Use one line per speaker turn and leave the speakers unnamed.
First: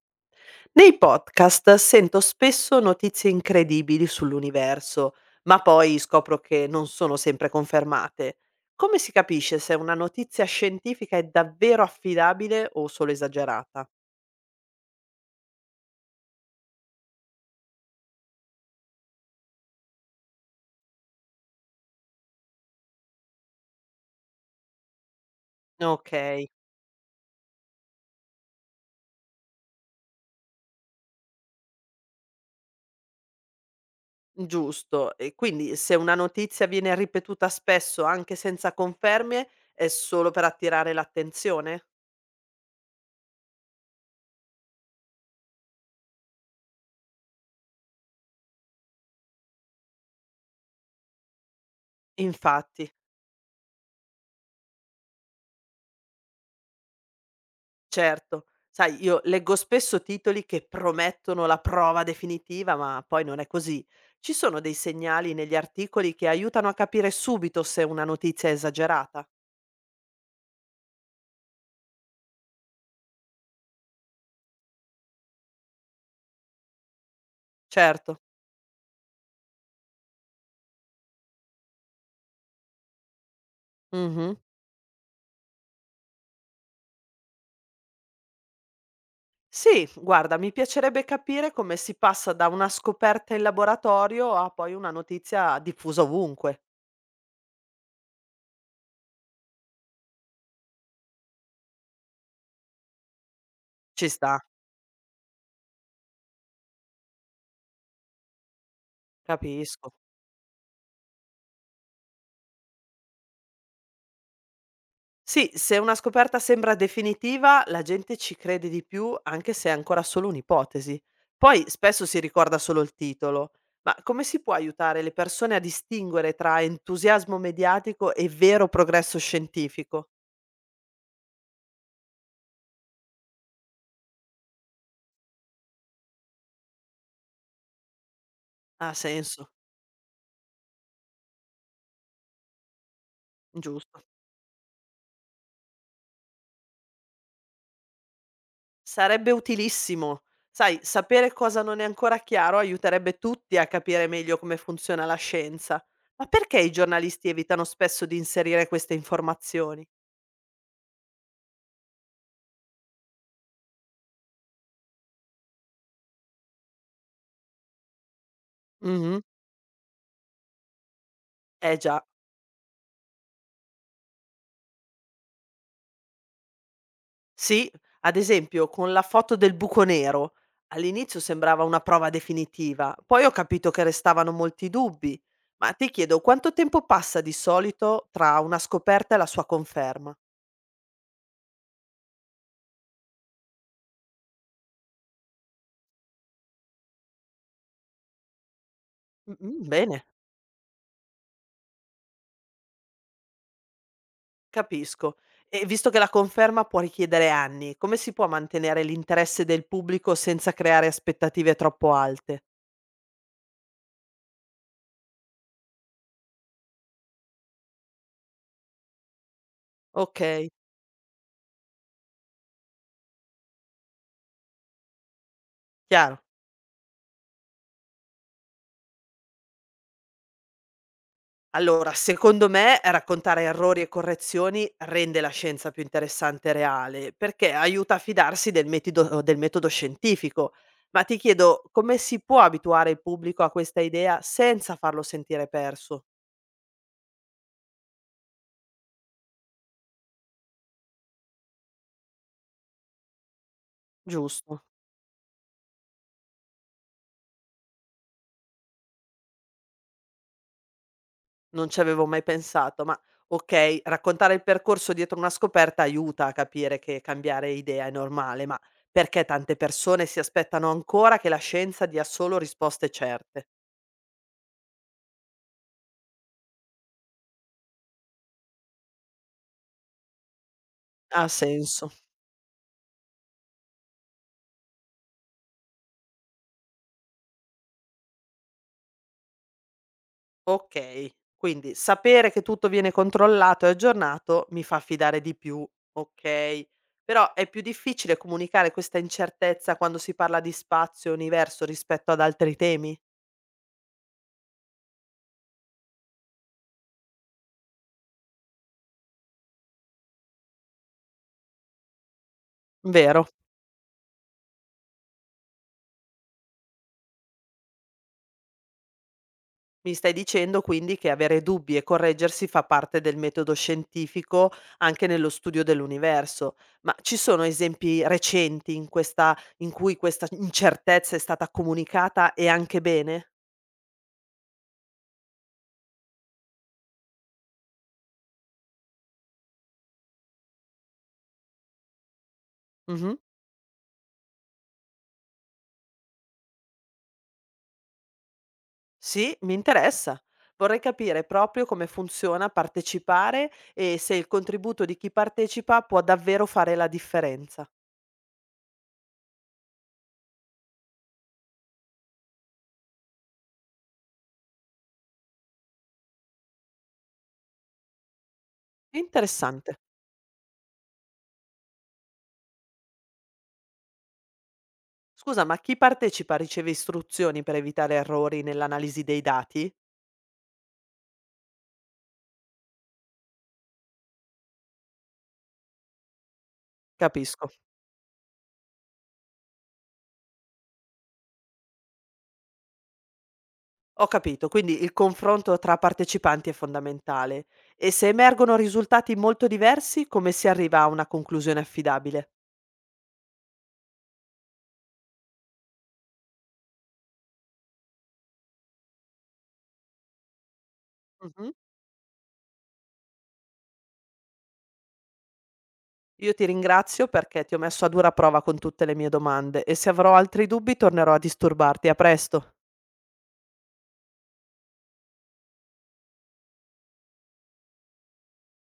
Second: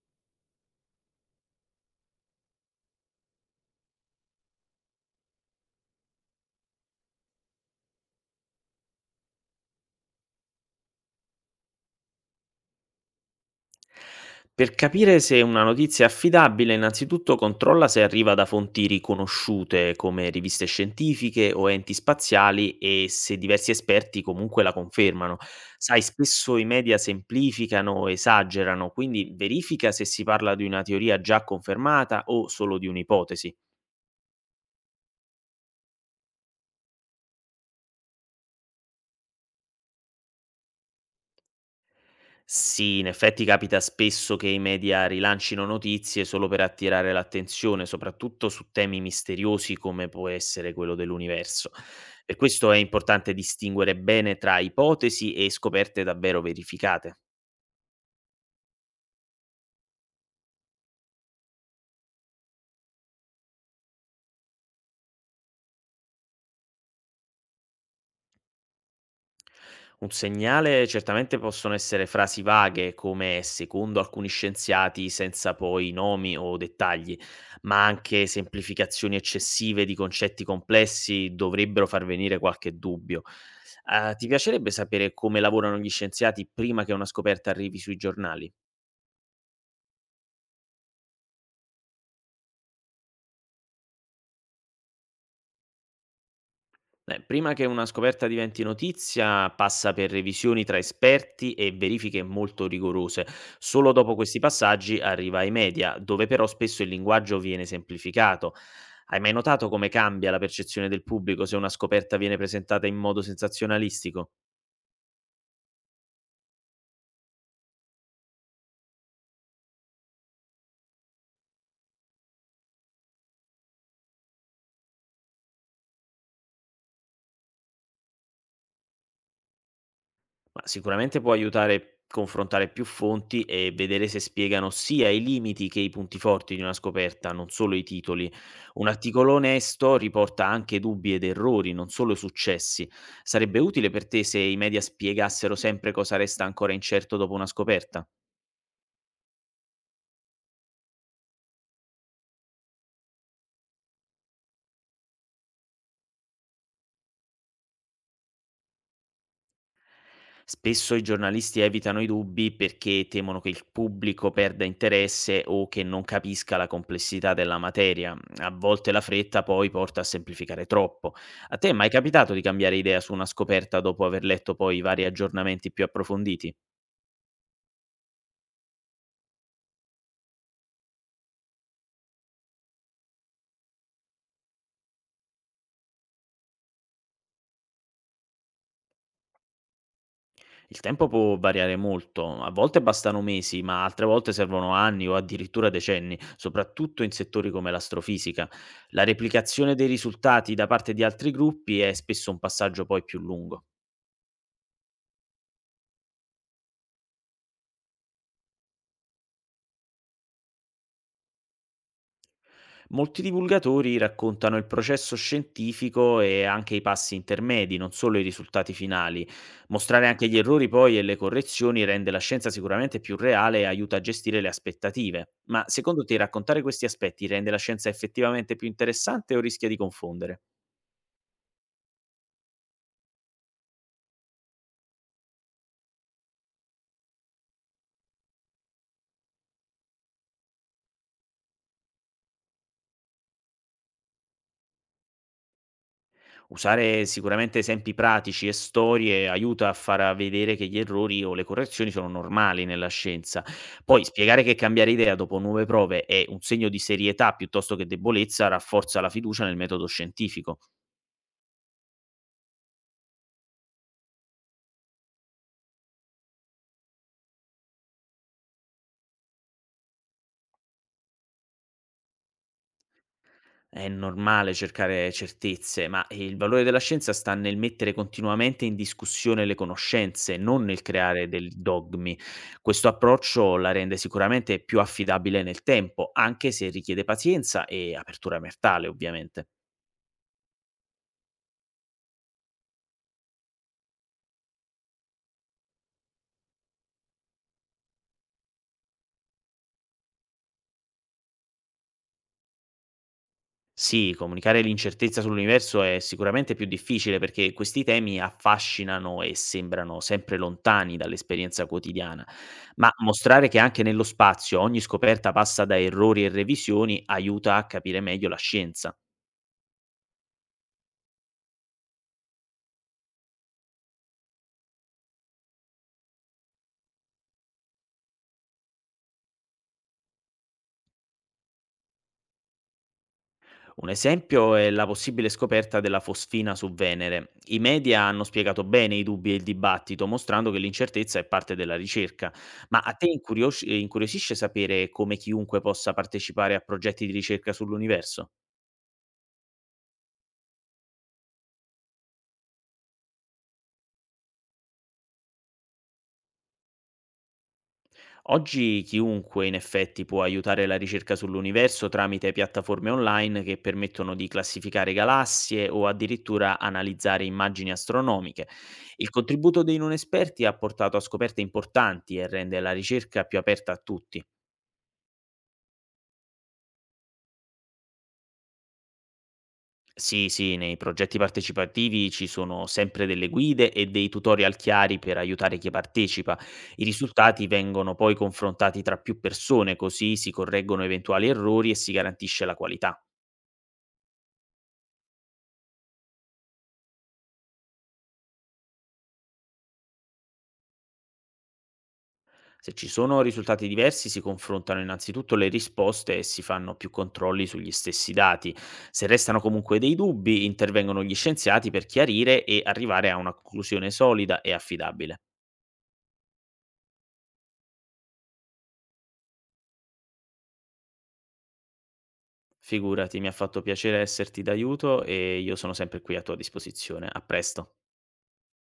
Nei podcast sento spesso notizie incredibili sull'universo, ma poi scopro che non sono sempre confermate. Come si capisce se una notizia scientifica è davvero affidabile o solo esagerata?
Per capire se una notizia è affidabile, innanzitutto controlla se arriva da fonti riconosciute come riviste scientifiche o enti spaziali e se diversi esperti comunque la confermano. Sai,
Ok,
spesso i media semplificano o esagerano, quindi verifica se si parla di una teoria già confermata o solo di un'ipotesi.
giusto. E quindi se una notizia viene ripetuta spesso anche senza conferme, è solo per attirare l'attenzione?
Sì, in effetti capita spesso che i media rilancino notizie solo per attirare l'attenzione, soprattutto su temi misteriosi come può essere quello dell'universo. Per questo è
Infatti.
importante distinguere bene tra ipotesi e scoperte davvero verificate.
Certo. Sai, io leggo spesso titoli che promettono la prova definitiva, ma poi non è così. Ci sono dei segnali negli articoli che aiutano a capire subito se una notizia è esagerata?
Un segnale certamente possono essere frasi vaghe come secondo alcuni scienziati senza poi nomi o dettagli, ma
Certo.
anche semplificazioni eccessive di concetti complessi dovrebbero far venire qualche dubbio. Ah, ti
Mhm.
piacerebbe sapere come lavorano gli scienziati prima che una scoperta arrivi sui giornali?
Sì, guarda, mi piacerebbe capire come si passa da una scoperta in laboratorio a poi una notizia diffusa ovunque.
Beh, prima che una scoperta diventi notizia, passa per revisioni tra esperti e verifiche molto rigorose. Solo
Ci
dopo
sta,
questi passaggi arriva ai media, dove però spesso il linguaggio viene semplificato. Hai mai notato come
capisco.
cambia la percezione del pubblico se una scoperta viene presentata in modo sensazionalistico?
Sì, se una scoperta sembra definitiva, la gente ci crede di più anche se è ancora solo un'ipotesi. Poi spesso si ricorda solo il titolo. Ma come si può aiutare le persone a distinguere tra entusiasmo mediatico e vero progresso scientifico?
Ma sicuramente può aiutare a confrontare più fonti e vedere se spiegano sia i limiti che i punti forti di una scoperta, non solo i titoli. Un
Ha
articolo
senso,
onesto riporta anche dubbi ed errori, non solo successi. Sarebbe utile
giusto.
per te se i media spiegassero sempre cosa resta ancora incerto dopo una scoperta?
Sarebbe utilissimo. Sai, sapere cosa non è ancora chiaro aiuterebbe tutti a capire meglio come funziona la scienza. Ma perché i giornalisti evitano spesso di inserire queste informazioni?
Spesso i giornalisti evitano i dubbi perché temono che il pubblico perda interesse o che non capisca la complessità della materia. A volte la
Mhm.
fretta poi porta a semplificare troppo. A te è
Eh
mai
già.
capitato di cambiare idea su una scoperta dopo aver letto poi i vari aggiornamenti più approfonditi?
Sì, ad esempio con la foto del buco nero. All'inizio sembrava una prova definitiva, poi ho capito che restavano molti dubbi. Ma ti chiedo, quanto tempo passa di solito tra una scoperta e la sua conferma?
Il tempo può variare molto, a volte bastano mesi, ma altre volte servono anni o addirittura decenni, soprattutto in settori come l'astrofisica. La
Mm,
replicazione dei
bene,
risultati da parte di altri gruppi è spesso un passaggio poi più lungo.
capisco. E visto che la conferma può richiedere anni, come si può mantenere l'interesse del pubblico senza creare aspettative troppo alte?
Molti divulgatori raccontano il processo scientifico e anche i passi intermedi, non solo i risultati finali. Mostrare anche gli
Ok,
errori poi e le correzioni rende la scienza sicuramente più reale e aiuta a gestire le aspettative. Ma secondo te
chiaro.
raccontare questi aspetti rende la scienza effettivamente più interessante o rischia di confondere?
Allora, secondo me raccontare errori e correzioni rende la scienza più interessante e reale, perché aiuta a fidarsi del metodo scientifico. Ma ti chiedo, come si può abituare il pubblico a questa idea senza farlo sentire perso?
Usare sicuramente esempi pratici e storie aiuta a far vedere che gli errori o le correzioni sono normali nella scienza. Poi spiegare che
Giusto,
cambiare idea dopo nuove prove è un segno di serietà piuttosto che debolezza rafforza la fiducia nel metodo scientifico.
non ci avevo mai pensato, ma ok, raccontare il percorso dietro una scoperta aiuta a capire che cambiare idea è normale, ma perché tante persone si aspettano ancora che la scienza dia solo risposte certe?
È normale cercare certezze, ma il valore della scienza sta nel mettere continuamente in discussione le conoscenze, non nel
Ha
creare dei
senso.
dogmi. Questo approccio la rende sicuramente più affidabile nel tempo, anche se richiede pazienza e apertura mentale, ovviamente.
Okay, quindi sapere che tutto viene controllato e aggiornato mi fa fidare di più, okay. Però è più difficile comunicare questa incertezza quando si parla di spazio e universo rispetto ad altri temi?
Sì, comunicare l'incertezza sull'universo è sicuramente più difficile perché questi temi affascinano e sembrano sempre lontani dall'esperienza quotidiana, ma
Vero.
mostrare che anche nello spazio ogni scoperta passa da errori e revisioni aiuta a capire meglio la scienza.
Mi stai dicendo quindi che avere dubbi e correggersi fa parte del metodo scientifico anche nello studio dell'universo. Ma ci sono esempi recenti in cui questa incertezza è stata comunicata e anche bene?
Un esempio è la possibile scoperta della fosfina su Venere. I media hanno spiegato bene i dubbi e il dibattito, mostrando che l'incertezza è parte della ricerca. Ma a te
Mh-mh.
incuriosisce sapere come chiunque possa partecipare a progetti di ricerca sull'universo?
Sì, mi interessa. Vorrei capire proprio come funziona partecipare e se il contributo di chi partecipa può davvero fare la differenza.
Oggi chiunque in effetti può aiutare la ricerca sull'universo tramite piattaforme online che permettono di classificare galassie o addirittura analizzare immagini astronomiche. Il contributo dei
Interessante.
non esperti ha portato a scoperte importanti e rende la ricerca più aperta a tutti.
Scusa, ma chi partecipa riceve istruzioni per evitare errori nell'analisi dei dati?
Sì, sì, nei progetti partecipativi ci sono sempre delle guide e dei tutorial chiari per aiutare chi partecipa. I risultati
Capisco.
vengono poi confrontati tra più persone, così si correggono eventuali errori e si garantisce la qualità.
Ho capito, quindi il confronto tra partecipanti è fondamentale. E se emergono risultati molto diversi, come si arriva a una conclusione affidabile?
Se ci sono risultati diversi, si confrontano innanzitutto le risposte e si fanno più controlli sugli stessi dati. Se restano comunque dei dubbi, intervengono gli scienziati per chiarire e arrivare a una conclusione solida e affidabile.
Io ti ringrazio perché ti ho messo a dura prova con tutte le mie domande e se avrò altri dubbi tornerò a disturbarti. A presto.
Figurati, mi ha fatto piacere esserti d'aiuto e io sono sempre qui a tua disposizione. A presto.